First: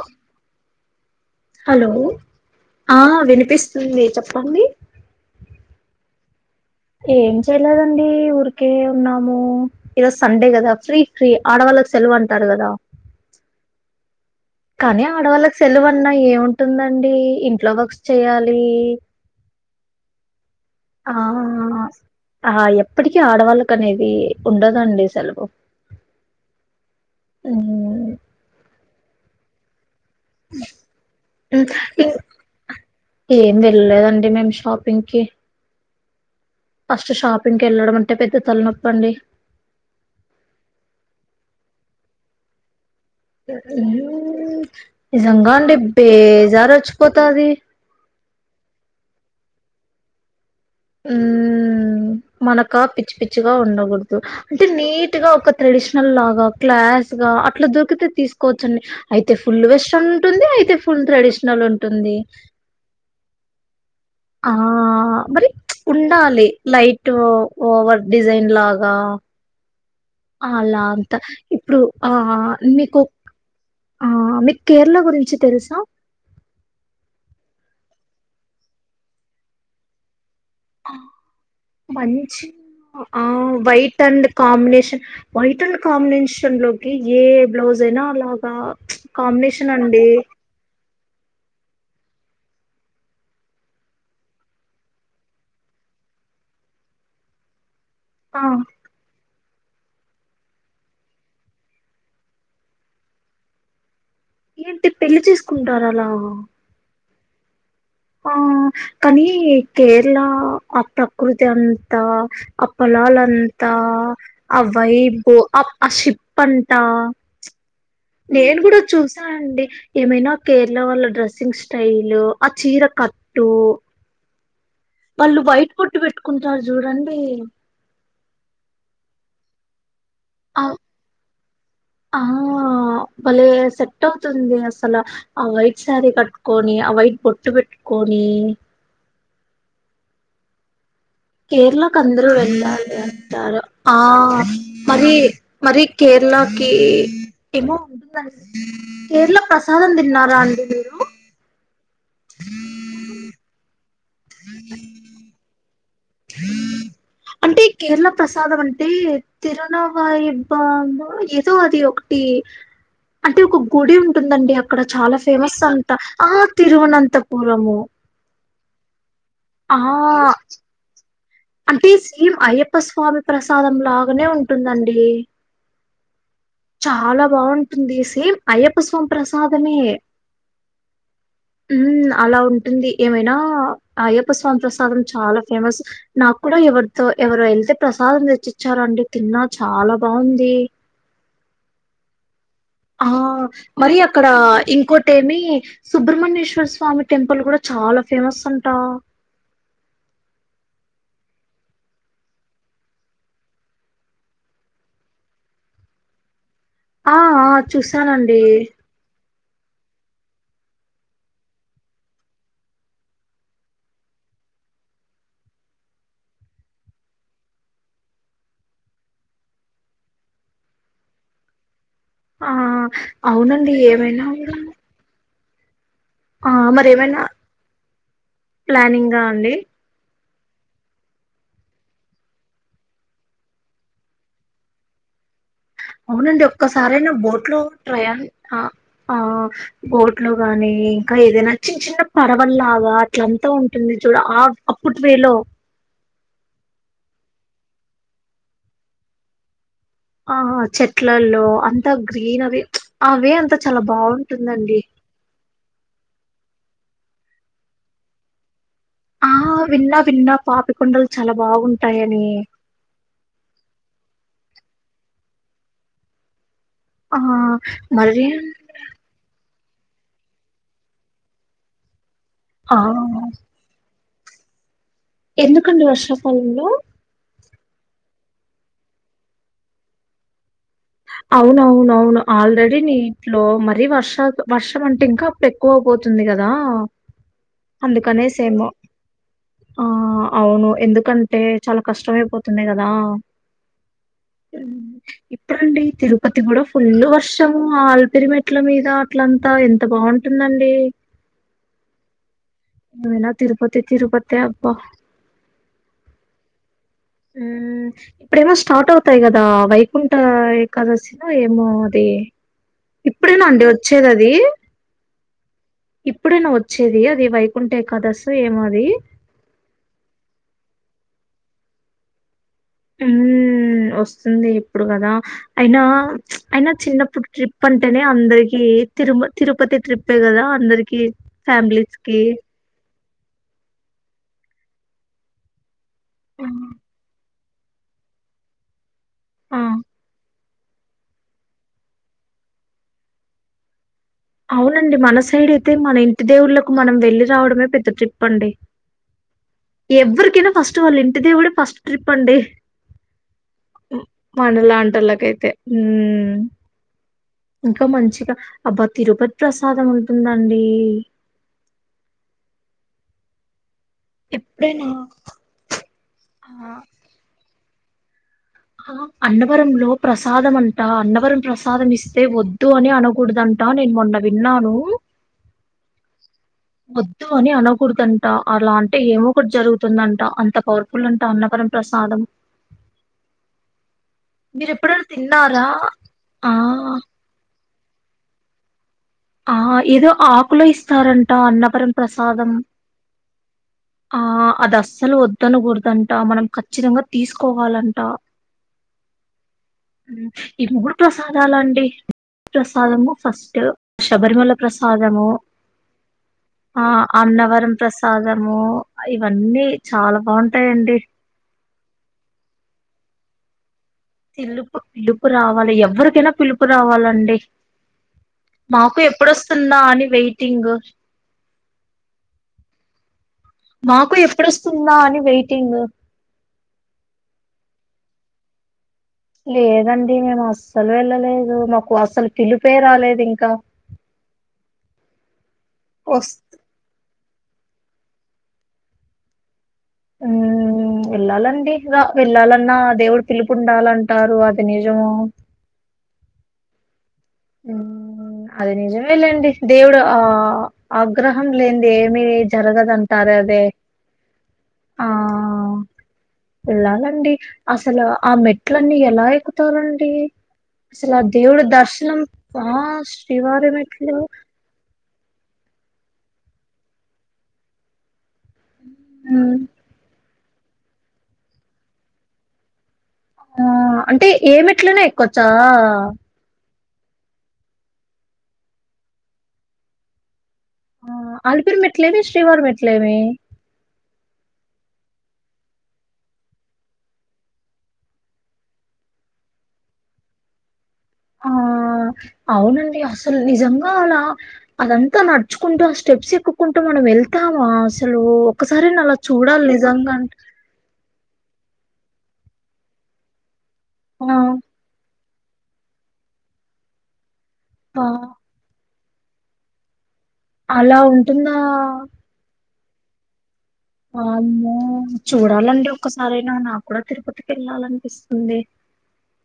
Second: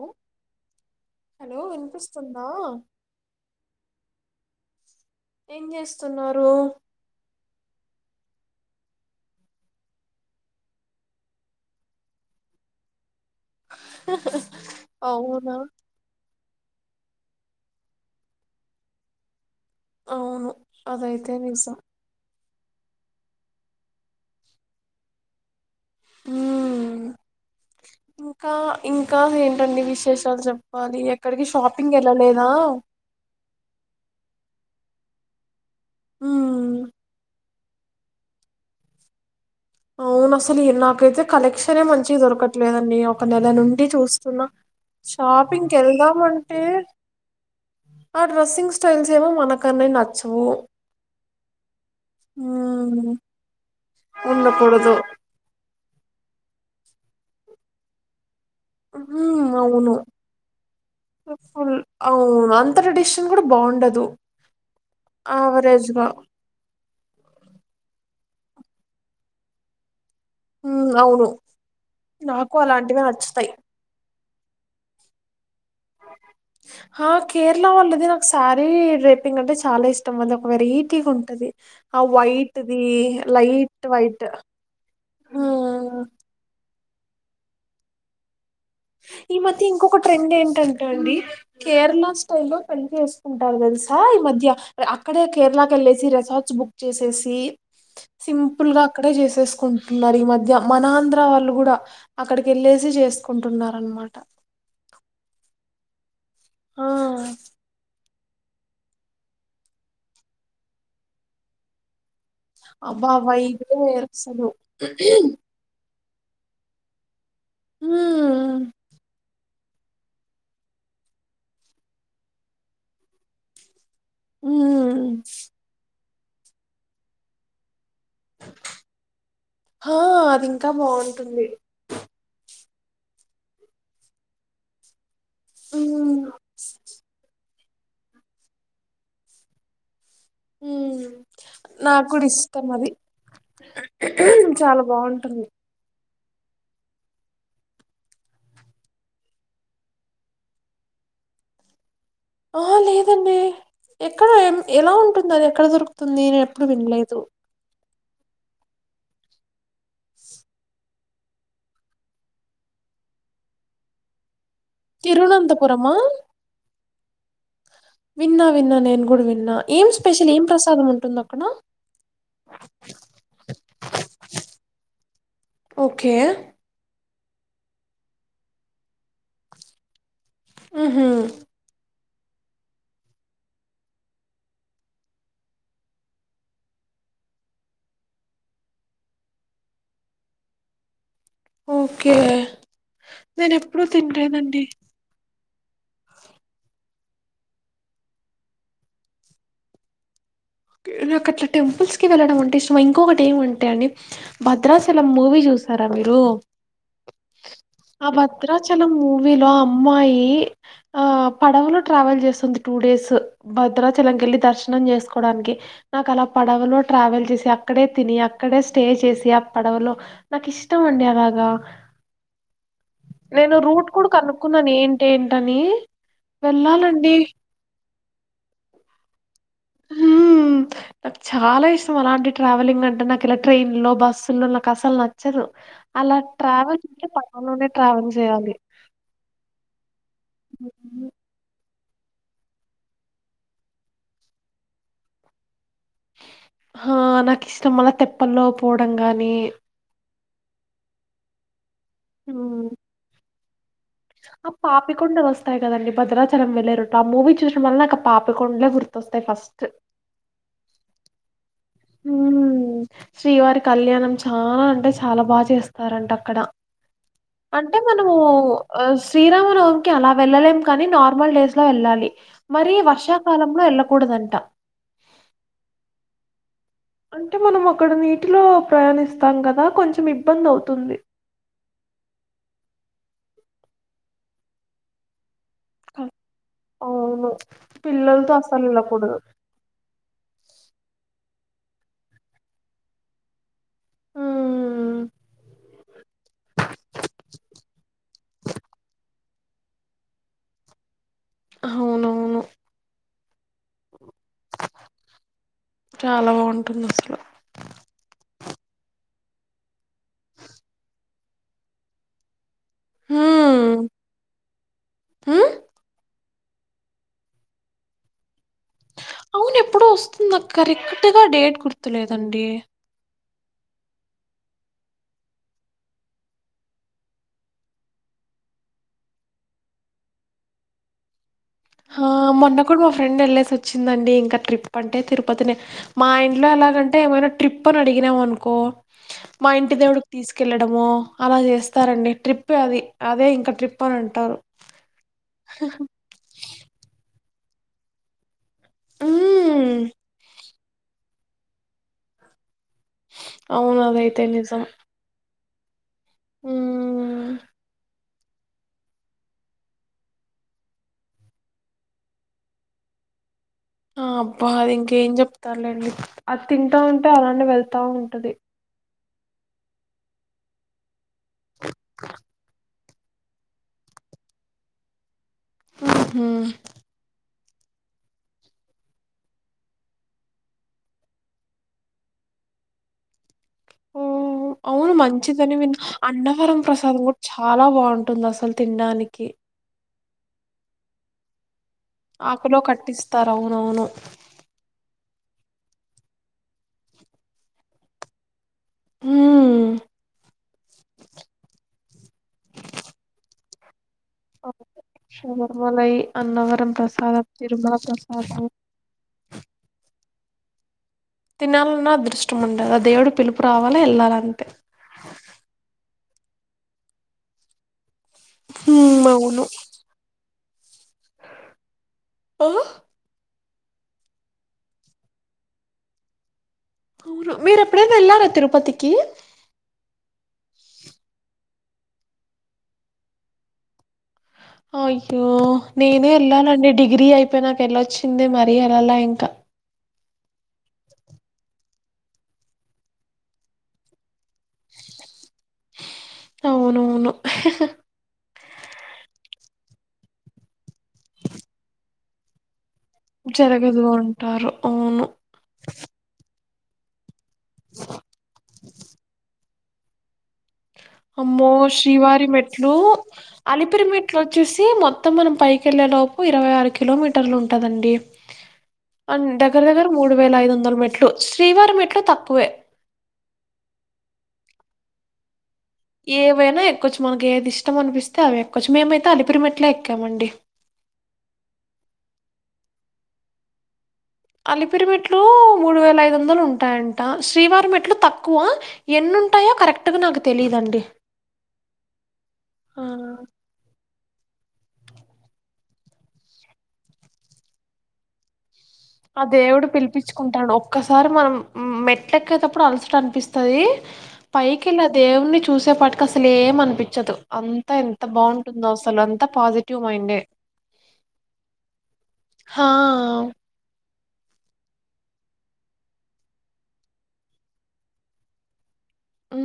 ఉమ్ hello ఆ వినిపిస్తుంది చెప్పండి ఏం చేస్తున్నారు ఏం చెయలేదండి ఊరికే ఉన్నాము ఇరోజు సండే కదా ఫ్రీ ఫ్రీ ఆడవాళ్ళకి సెలవు అంటారు కదా కానీ అవునా ఆడవాళ్ళకి సెలవ అన్నా ఏము ఉంటుందండి ఇంట్లో వర్క్స్ చేయాలి అవును ఆ అదైతే నిజం ఆ ఎప్పటికీ ఆడవాళ్ళక అనేది ఉండదండి సెలవు ఉహ్ ఉమ్, ఇంకా ఇంకా ఏంటండి విష్ విశేషాలు చెప్పాలి ఎక్కడికి షాపింగ్ ఇం- ఎల్లలేదా పింకిీ ఫస్ట్ షాప్ ఇంకెళ్ళడం అంటే పెద్ద తలనొప్పండి అవును అసలు నాకైతే కలెక్షన్ మంచి దొరకట్లేదండి ఒక నెల నుండి చూస్తున్నా ఉమ్మ్ నిజంగా అండి షాపింగ్కి వెళ్దామంటే బేజారి వచ్చి పోతాది ఆ డ్రెస్సింగ్ స్టైల్స్ ఏమో మనకన్నీ నచ్చవు ఉమ్ మనక పిచ్చి ఉమ్ పిచ్చిగా ఉండకూడదు అంటే ఉండకూడదు నీట్ గా ఒక ట్రేడి షనల్ లా క్లా గా అట్లా దొరికితే తీసుకొచ్చు కోచ్ అండి అయితే ఉమ్ ఫుల్ అవును వెస్నల్ ఉంటుంది అయి ఫుల్ ట్రెడిషనల్ ఫుల్ ఉంటుంది అవును అంత ట్రెడిషన్ కూడా బాగుండదు ఆ మరి ప్చ్ యావరేజ్ గా ఉండాలి లైట్ ఓహ్ ఓవర్ డిజైన్ లాగా అలా ఉమ్, అంత అవును ఇప్పుడు ఆ నాకు మీకు అలాంటివే నచ్చుతాయి ఆ మీ కేరళ గురించి తెలుస ఆ కేరళ వాళ్ళది నాకు శారీ డ్రైపింగ్ అంటే చాలా ఇష్టం అది వెరైటీగా ఉంటది ఆ మంచి వైట్ ది ఆ light white and combination white and um combination లోకి ఏ బ్లూస్ ఐన ఈ మధ్య ఇంకొక ట్రెండ్ ఏంటంటె అండి కేరళ స్టైల్లో పెళ్లి చేసుకుంటారు తెలుసా ఈ మధ్య అక్కడే కేరళకి వెళ్ళేసి రిసార్ట్స్ బుక్ చేసేసి ఆ సింపుల్ గా అక్కడే చేసేస్త కుంటున్నారు ఈ మధ్య మన ఆంధ్ర వాళ్ళు కూడా అక్కడికి వెళ్ళేసి చేసుకుంటున్నా అనమాట ఏంటి పెళ్లి చేసుకుంటార అలా ఆ ఆ కానీ కేరళ ఆ ప్రకృతి అంతా ఆ అబ్బా వైబే పొలాలంతా వేరు అసలు ఆ వైబు ఆ షి పంట నేను ఉమ్ కూడా చూసా అండి ఏమైనా కేరళ వాళ్ళ డ్రెస్సింగ్ స్టైల్లు ఆ చీర కట్టు ఉమ్ వళ్ళు వైట్ బొట్టు పెట్టు కుంటారు చూడండి ఆ అది ఆ ఇంకా బాగుంటుంది ఆ బాలే సెట్ అవుతుంది అసలు ఆ వైట్ సారీ ఉమ్ కట్టుకొని ఆ వైట్ బొట్టు పెట్ కోడి హు కేరళకు అందరు వెతారు అంటారు ఆ చాలా మరి బాగుంటుంది మరి కేరళకి ఏమో ఉంటుందండి కేరళ ప్రసాదం తిన్నారా అండి మీరు ఆ లేదండి ఎక్కడ ఎం ఎలా ఉంటుంది అది ఎక్కడ దొరుక్ తుంది నేను ఎప్పుడు విన్లేదు అంటే కేరళ ప్రసాదం అంటే తిరు నవ ఇబ్బ ఏదో అది ఒకటి అంటే ఒక గుడి ఉంటుందండి అక్కడ చాలా ఫేమస్ అంట తిరువనంతపురమా ఆ తిరువునంత్ తపురము విన్నా విన్నా నేన్ గుడు విన్ ఆ అంటే సేమ్ అయ్యప్ప స్వామి ప్రసాదం లాగానే ఉంటుందండి ఓకే చాలా బాగుంటుంది సేమ్ అయ్యప్ప స్వామిపసాదమే హుహు అలా ఉంటుంది ఏమైనా అయ్యప్ప స్వామి ప్రసాదం చాలా ఫేమస్ నాకు కూడా ఎవరితో ఎవరో వెళ్తే ప్రసాదం తెచ్చిచ్చారండి తిన్నా చాలా బాగుంది ఓకే ఆ నేను ఎప్పుడూ మరి అక్కడ తినలేదండి. ఇంకోటేమి సుబ్రమణ్యేశ్వర స్వామి టెంపుల్ కూడా చాలా ఫేమస్ అంటా నాకు అట్ల టెంపుల్స్ కి వెళ్ళడం అంటే ఇష్టం ఇంకొకటేమంటే అండి భద్రాచలం మూవీ చూసారా మీరు ఆ ఆ చూశానండి వీళ్ళ అమ్మాయి ఆ పడవలో ట్రావెల్ చేస్తుంది టూ డేస్ భద్రాచలం కెళ్ళి దర్శనం చేసుకోని డానికి నాకలా పడవలో ట్రావెల్ చేసి అక్కడే తిని అక్కడే స్టే చేసి ఆ పడవలో నాకిష్టం అండి అలాగ ఆ! నేను అవునండి. రూట్ కూడా ఏమైనా గూడా కనుక్కున్నాను ఏంటేం టని ఆ మరేమైనా ప్లానింగా అండి మ్ నాకు చాలా ఇష్టం అలాంటి ట్రావెలింగ్ అంటే నాకిలా ట్రైన్ లో బస్సుల్లో నాకస్సలు న అవునండి ఒక్కసారైనా బోట్ లో పడవలోనే ట్రావెల్ ట్రయాన్ చేయాలి ఆ బోట్ ట్ లో గాని ఇంకా ఏదైనా చిన్న చిన్న పడవల్లాగా అట్లంతా ఉంటుంది చూడు ఆ అప్పుటి వేలో హా నాకిష్టం అలా తెప్పల్లో పోవడం గాని ఆ చెట్లల్లో అం త గ్రీనరి హ్మ్ ఆ వే అంతా చాలా బావుంటుందండి టాయి కదండి భద్రాచలం వెళ్లేరూట్ ఆ మూవీ చూసినప్పుడల్లా నాకు పాపికొండలే గుర్ ఆ విన్నా విన్నా పాపికొండలు చాలా బాగుంటాయని మ్ శ్రీవారి కళ్యాణం ఆ అంటే చాలా బా చేస్తారంటక్కడ ఆ అంటే మనము మరి ఆ శ్రీరామనవమి కే అలా వెళ్ళలేం కాని నార్మల్ డేస్ లో వెళ్ళాలి మరి ఆ వర్షాకాలంలో ఎళ్ళకూడదం [unintelligible] ఎందుకండి వర్షాకాలంలో అంటే మనం అక్కడ నీటిలో ప్రయాణిస్తాం కదా కొంచెం ఇబ్బంది అవుతుంది అవునవునవును ఆల్రెడీ నీట్లో మరీ వర్ష వర్షం అంటే ఇంకా ఎక్కువ పోతుంది కదా అవును పిల్లలతో అస్సలు అందుకనేసేమో వెళ్ళకూడదు ఆ అవును ఎందుకం టే చాలా కష్టమైపోతుంది కదా హ్మ్ తిరుపతి కూడా ఫుల్ ట్లంతా ఎంత బావుంటుందండి అవునవును నువ్వేనా తిరుపతి తిరుప చాలా బావుంటుందసలు మ్ ఇప్పుడేమో స్టార్ట్ అవుతాయి కదా వై కుంట ఏకాదశి నా ఏమో అది ఇప్పుడేనా అండి వచ్చేది. అది హ్ ఇప్పుడేన వచ్చేది. అది వైకుంఠ ఏకాదస్ అవును ఎప్పుడో వస్తుంది. అక్క క్రిక్ కొత్తగా డేట్ గుర్తులేదండి. హ్మ్ వస్తుంది. ఇప్పుడు కదా అయినా ప్చ్ అయినా చిన్నప్పుడు ట్రిప్ అంటేనే అందరికి తిరుమల్ తిరుపతి ట్రిప్పే కదా అందరికి హా మొన్నకుడ్ మా ఫ్రెండ్ వెళ్ళేసి వచ్చిందండి. ఇంకా ట్రిప్ అంటే తిరుపతినే మా ఇంట్లో హ్మ్. ఎలాగంటే ఏమైనా ట్రిప్ అని అడిగినామనుకో మా ఆ! ఆ. ఇంటి దేవుడ్క్ తీసుకెళ్ళడమో అలా చేస్తారండి. ట్రిప్పే అది అదే ఇంకా ట్రిప్ అని అంటారు అవునండి. మన సైడ్ అయితే మన ఇంటి దేవుళ్ళక్ మనం వేళ్ళిరావడమే పెద్ద ట్రిప్ అండి. హ్మ్ ఎవరికైనా ఫస్ట్ వాళ్ళ ఇంటి దేవుడే ఫస్ట్ ట్రిప్ అండి. అవును మ్మ్ అదైతే నిజం మనలాంటోల్లకైతే హ్మ్ హ్మ్ ఇంకా మంచి అబ్బత్ తిరుపత్ ప్రసాదం ఉంటుందండి. ఆ అబ్బా అది ఎప్పుడైనా ఇంకేం చెప్తారులేండి. అది ఆ! తింటా ఉంటే అలానేం. వెళ్తా ఉంటది. అన్నవరంలో ప్రసాదం అంటా అన్నవ్ వరం ప్రసాదం ఇస్తే వద్దు అని ఏ అనకూడదంటా నేను మొన్న విన్నాను. ఉహు వద్దు అని అనకూడదంటా. అలా అంటే ఏమో ఒకటి జరుగుతుందంట అంత పవర్ఫుల్ అంట అన్నపరం ప్రసాదం. ఓ మీరు అవును ఎప్పుడైనా మంచిదని తిన్నారా విన్ ఆ అన్నవరం ప్రసాదం కూడా చాలా బాగుంటుంది. అసలు తినడానికి ఆ ఇదో ఆకుల్లో ఇస్తారంట. అన్న పరం ప్రసాదం. ఆకులో కట్టిస్తారు అవునవును. ఆ అది అస్సలు వ త్తనకూడదంట. మనం ఖచ్చితంగా తీసుకోవాలంట. హ్మ్. హ్మ్ ఈ మూడు ప్రసాదాలండి. మ్మ్ ప్రసాదము ఫస్ ట శబరిమల ప్రసాదము శబరిమలై, అన్నవరం ఆ ప్రసాదం, అన్నవరం తిరుమల ప్రసాదం ప్రసాదము ఇవన్నీ చాలా బాగుంటాయండి అదృష్టం ఉండల్ ఆ దేవుడు పిలుపు రావాల తిల్లుపు పిల్లుపు రావాలి ఎవరూ నా పిలుపు రావాలండీ మాకు హ్మ్. ఎప్పుడొస్తుందా అని వెయిట్ తింగు హా మాకు ఎప్పుడొస్తుందా అని వెయిటింగ్ అవును మీరు ఎప్పుడైనా ఎళ్ళారా తిరుపతికి లేదండి మేము అస్సలు వెళ్ళలేదు మాకు అస్సలు పిలిపే రాలేదు ఇంకా అయ్యో నేనే వస్ ఎల్లనండి డిగ్రీ అయిపో పోనక ఎళ్లొచ్చిందే మరీ ఎల్లల ఇంకా హ్మ్ వెళ్ళాలండి రా వెళ్ళాలన్నా దేవుడు పిలుపు ఉండాలంటారు అది నిజమో. అవునవును అది నిజమెలెండి దేవుడు ఆ ఆగ్రహం లేంది ఏమి జ్ జరగదంటారె అదే జరగదు అంటారు. అవును. ఆ ఎలానండి అసలు ఆ మెట్లన్నీ ఎలా ఎక్ తోరండి అసలు దేవుడ దర్శనం ట్లు శ్రీవారి అలిపిరి మెట్లు మెట్లోచేసి మొత్తం మనం పైకెళ్ళేలోపు ఇరవై ఆరు కిలోమీటర్లు ఉంటదండి అన్ ఉమ్, దగర దగర్ మూడు వేల ఐద్ వన్ వందరు మెట్లు శ్రీవారి మెట్లు తక్కువే ఆ అంటే ఏమిట్లనే ఎక్కువచ్ చా చ కొచ్చు మనకి ఏది ఇష్టం అనిపిస్తే అవి ఎక్కొచు మేమైతే అలిపిరిమెట్ల ఎక్కామండి అలిపిరు మెట్లేవి శ్రీవార్ మెట్లేవి. అలిపిరి మెట్లు మూడు వేల ఐదు వందలు ఉంటాయంట శ్రీవారి మెట్లు తక్కువ ఎన్నుంటాయో కరెక్ట్గా నాకు తెలీదండి. ఆ అవునండి ఆ అసలు నిజంగా అలా అదంతా నడుచుకుంటూ ఆ స్టెప్స్ ఎక్కుంటూ మనం వెళ్తామా అసలు ఒక్కసారైనా అలా ఆ దేవుడు చూడాలి నిజంగా అంటే పిలిపించుకుంటాడు ఒక్కసారి మనం మెట్లెక్కేటప్పుడు అలసట అనిపిస్తది ఆ పయికిిలా దేవునిచు చూసేపాటికి అసలు ఏం అనిపిచ్చదు అంతా ఎంత ఆ, బాగుంటుందో అసలు అన్ పాజిటీవ్ మైండే అలా ఉంటుందా హా చూడాలండి ఒక్కసారయినా నాకు కూడా తిరుపతికి వెళ్ళాలనిపిస్తుంది ఉ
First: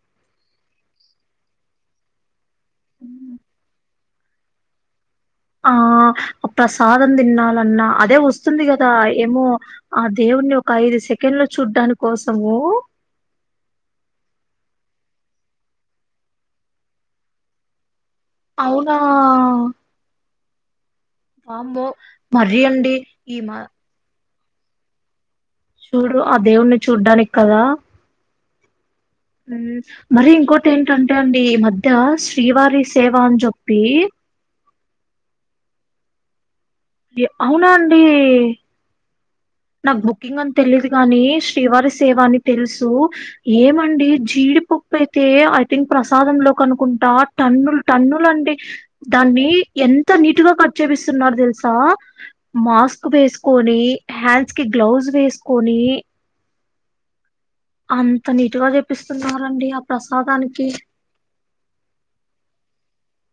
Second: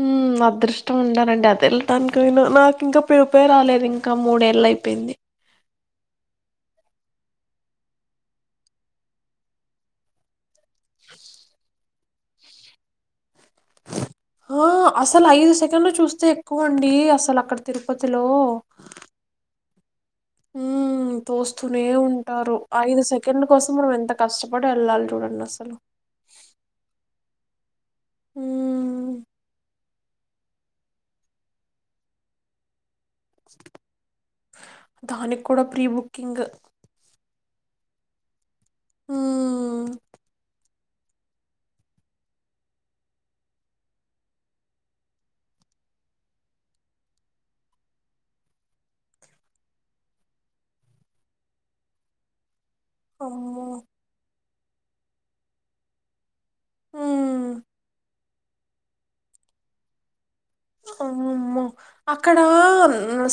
అదృష్టం ఉండాలండి అది వెళ్ళటానికైన నాకు ఇంకా పిలుపే రాలేదు ఇంక్ ఇంకా మూడేళ్ళు అయిపోయింది ఆ ప్రసాదం తిన్నలన్నా అదే వస్తుంది కదా ఏమో ఆ దేవుని ఒక ఐదు సెకెన్లు చూడ్డాని కోసము ఆ అసలు ఐదు సెకండ్లు చూస్తే ఎక్కువ అండి అసలు అక్కడ తిరుపతిలో అవునా హు తోస్తూనే వామ్మో ఉంటారు మరీ అండి ఐదు ఈ సెకండ్ల మ కోసం మనం ఎంత కష్టపడి ఎల్లాల్ చూడండ్ చూడు ఆ దేవుణ్ణి చూడ్డానిక్ కదా ఊ ఉ మరి ఇంకోటి ఏంటంటే అండి ఈ మధ్య శ్రీవారి సేవా అని చెప్పి దానికి కూడా ప్రీబుక్కింగ్ ఎ అవునా ఆండీ హ్మ్ నాక్ బుకింగ్ ఆన్ తెలీదు కాని శ్రీవారి సేవ అని తెలుసు ఏమండి జీడిపప్పు అయితే ఐ థింక్ ప్రసాదం లో కనుకుంటా టన్నులు టన్నులు అండి దాన్ని ఎంత నీటుగా కట్ చేపిస్తున్నారు తెలుసా మాస్క్ అమ్మో వేసుకొని హ్యా కి గ్లౌజ్ వేసుకొని ఆ అం [unintelligible] నీటుగా చెపిస్తున్నరండి ఆ ప్రసాదాని అమ్మమ్మో అక్కడా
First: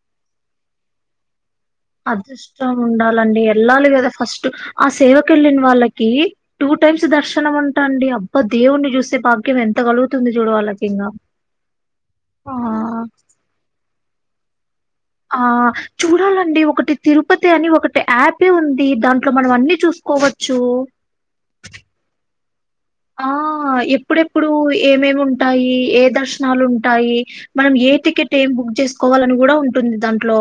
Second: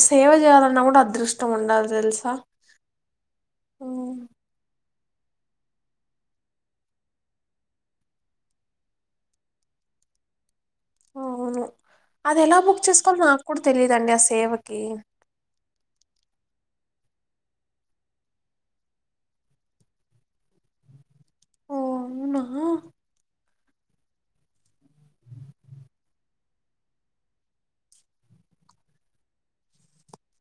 సేవ చేయాలన్నా కూడా అదృష్ అదృష్టం ఉండాలండి ఎల్లాలి కదా హ్మ్ ఫస్ట్ ఆ సేవకు వెళ్ళిన వాళ్ళకి టూ టైమ్స్ దర్శనం అంట అండి అబ్బా దేవుణ్ణి చూసే భాగ్యం ఎంత కలుగుతుంది చూడు వాళ్ళక్ అవును అది ఎలా బుక్ చేసుకోవాలో నాకు కూడా తెలిదు దన సేవకి ఆ చూడాలండి ఒకటి తిరుపతి అని ఒకటి యాపే ఉంది దాంట్లో మనం అన్ని చూసుకోవచ్చు. ఓ అవునా ఆ ఎప్పుడెప్పుడు ఏమేమి ఉంటాయి ఏ దర్శనాలు ఉంటాయి మనం ఏ టికెట్ ఏం బుక్ చేసుకోవాలన్ కూడా ఉంటుంది దాంట్లో.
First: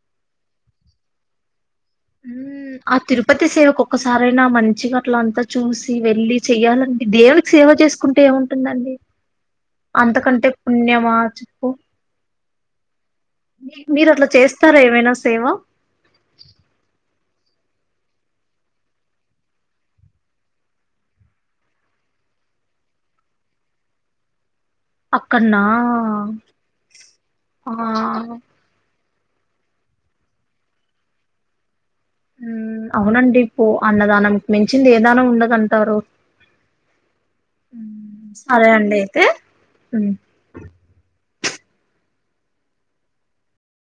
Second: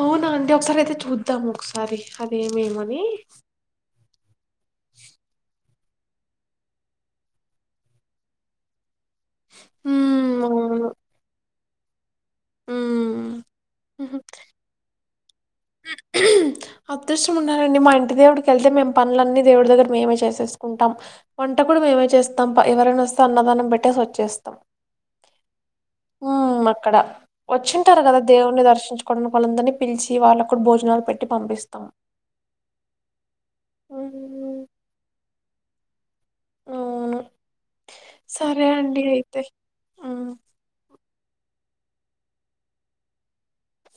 అవునా అండి ఒకసారి అయితే చూద్దాం ఒకసా సరే అదేమేమని క్కసారైన్ నా మంచిగ అట్ల అంతా చూసి వెళ్ళి చెయ్యాలండి దేవునికి సేవ చేసుకుంటే ఏముంటుందండి హ్మ్ అంతకంటే అవును పుణ్యమా ప్ హ్మ్ మీ మీరు అట్ల చేస్తారా ఏవైనా సేవ అదృష్టం ఉన్నారండి మా ఇంటి దేవుడికెళ్తే మేము పనులన్నీ దేవుడి దగ్గర మేమే చేసేసుకుంటాం వంట కూడా మేమే చేస్తాం ఎవరైనా వస్తే అన్నదానం పెట్టేసొచ్చేస్తాం. అక్కన్నా హ్మ్ అక్కడ వచ్చింటారు కదా ఆ దేవున్నీ దర్శించు కొ కొలందరిని పిలిచి వాళ్ళ కూడ్ భోజనాలు పెట్టి పంపిస్తాం హ్మ్ అవునండి ఓ అన్నదానం హ్మ్. మించింది ఏ దానం ఉండదన్ టరు అవును సరే అండి అయితే హ్మ్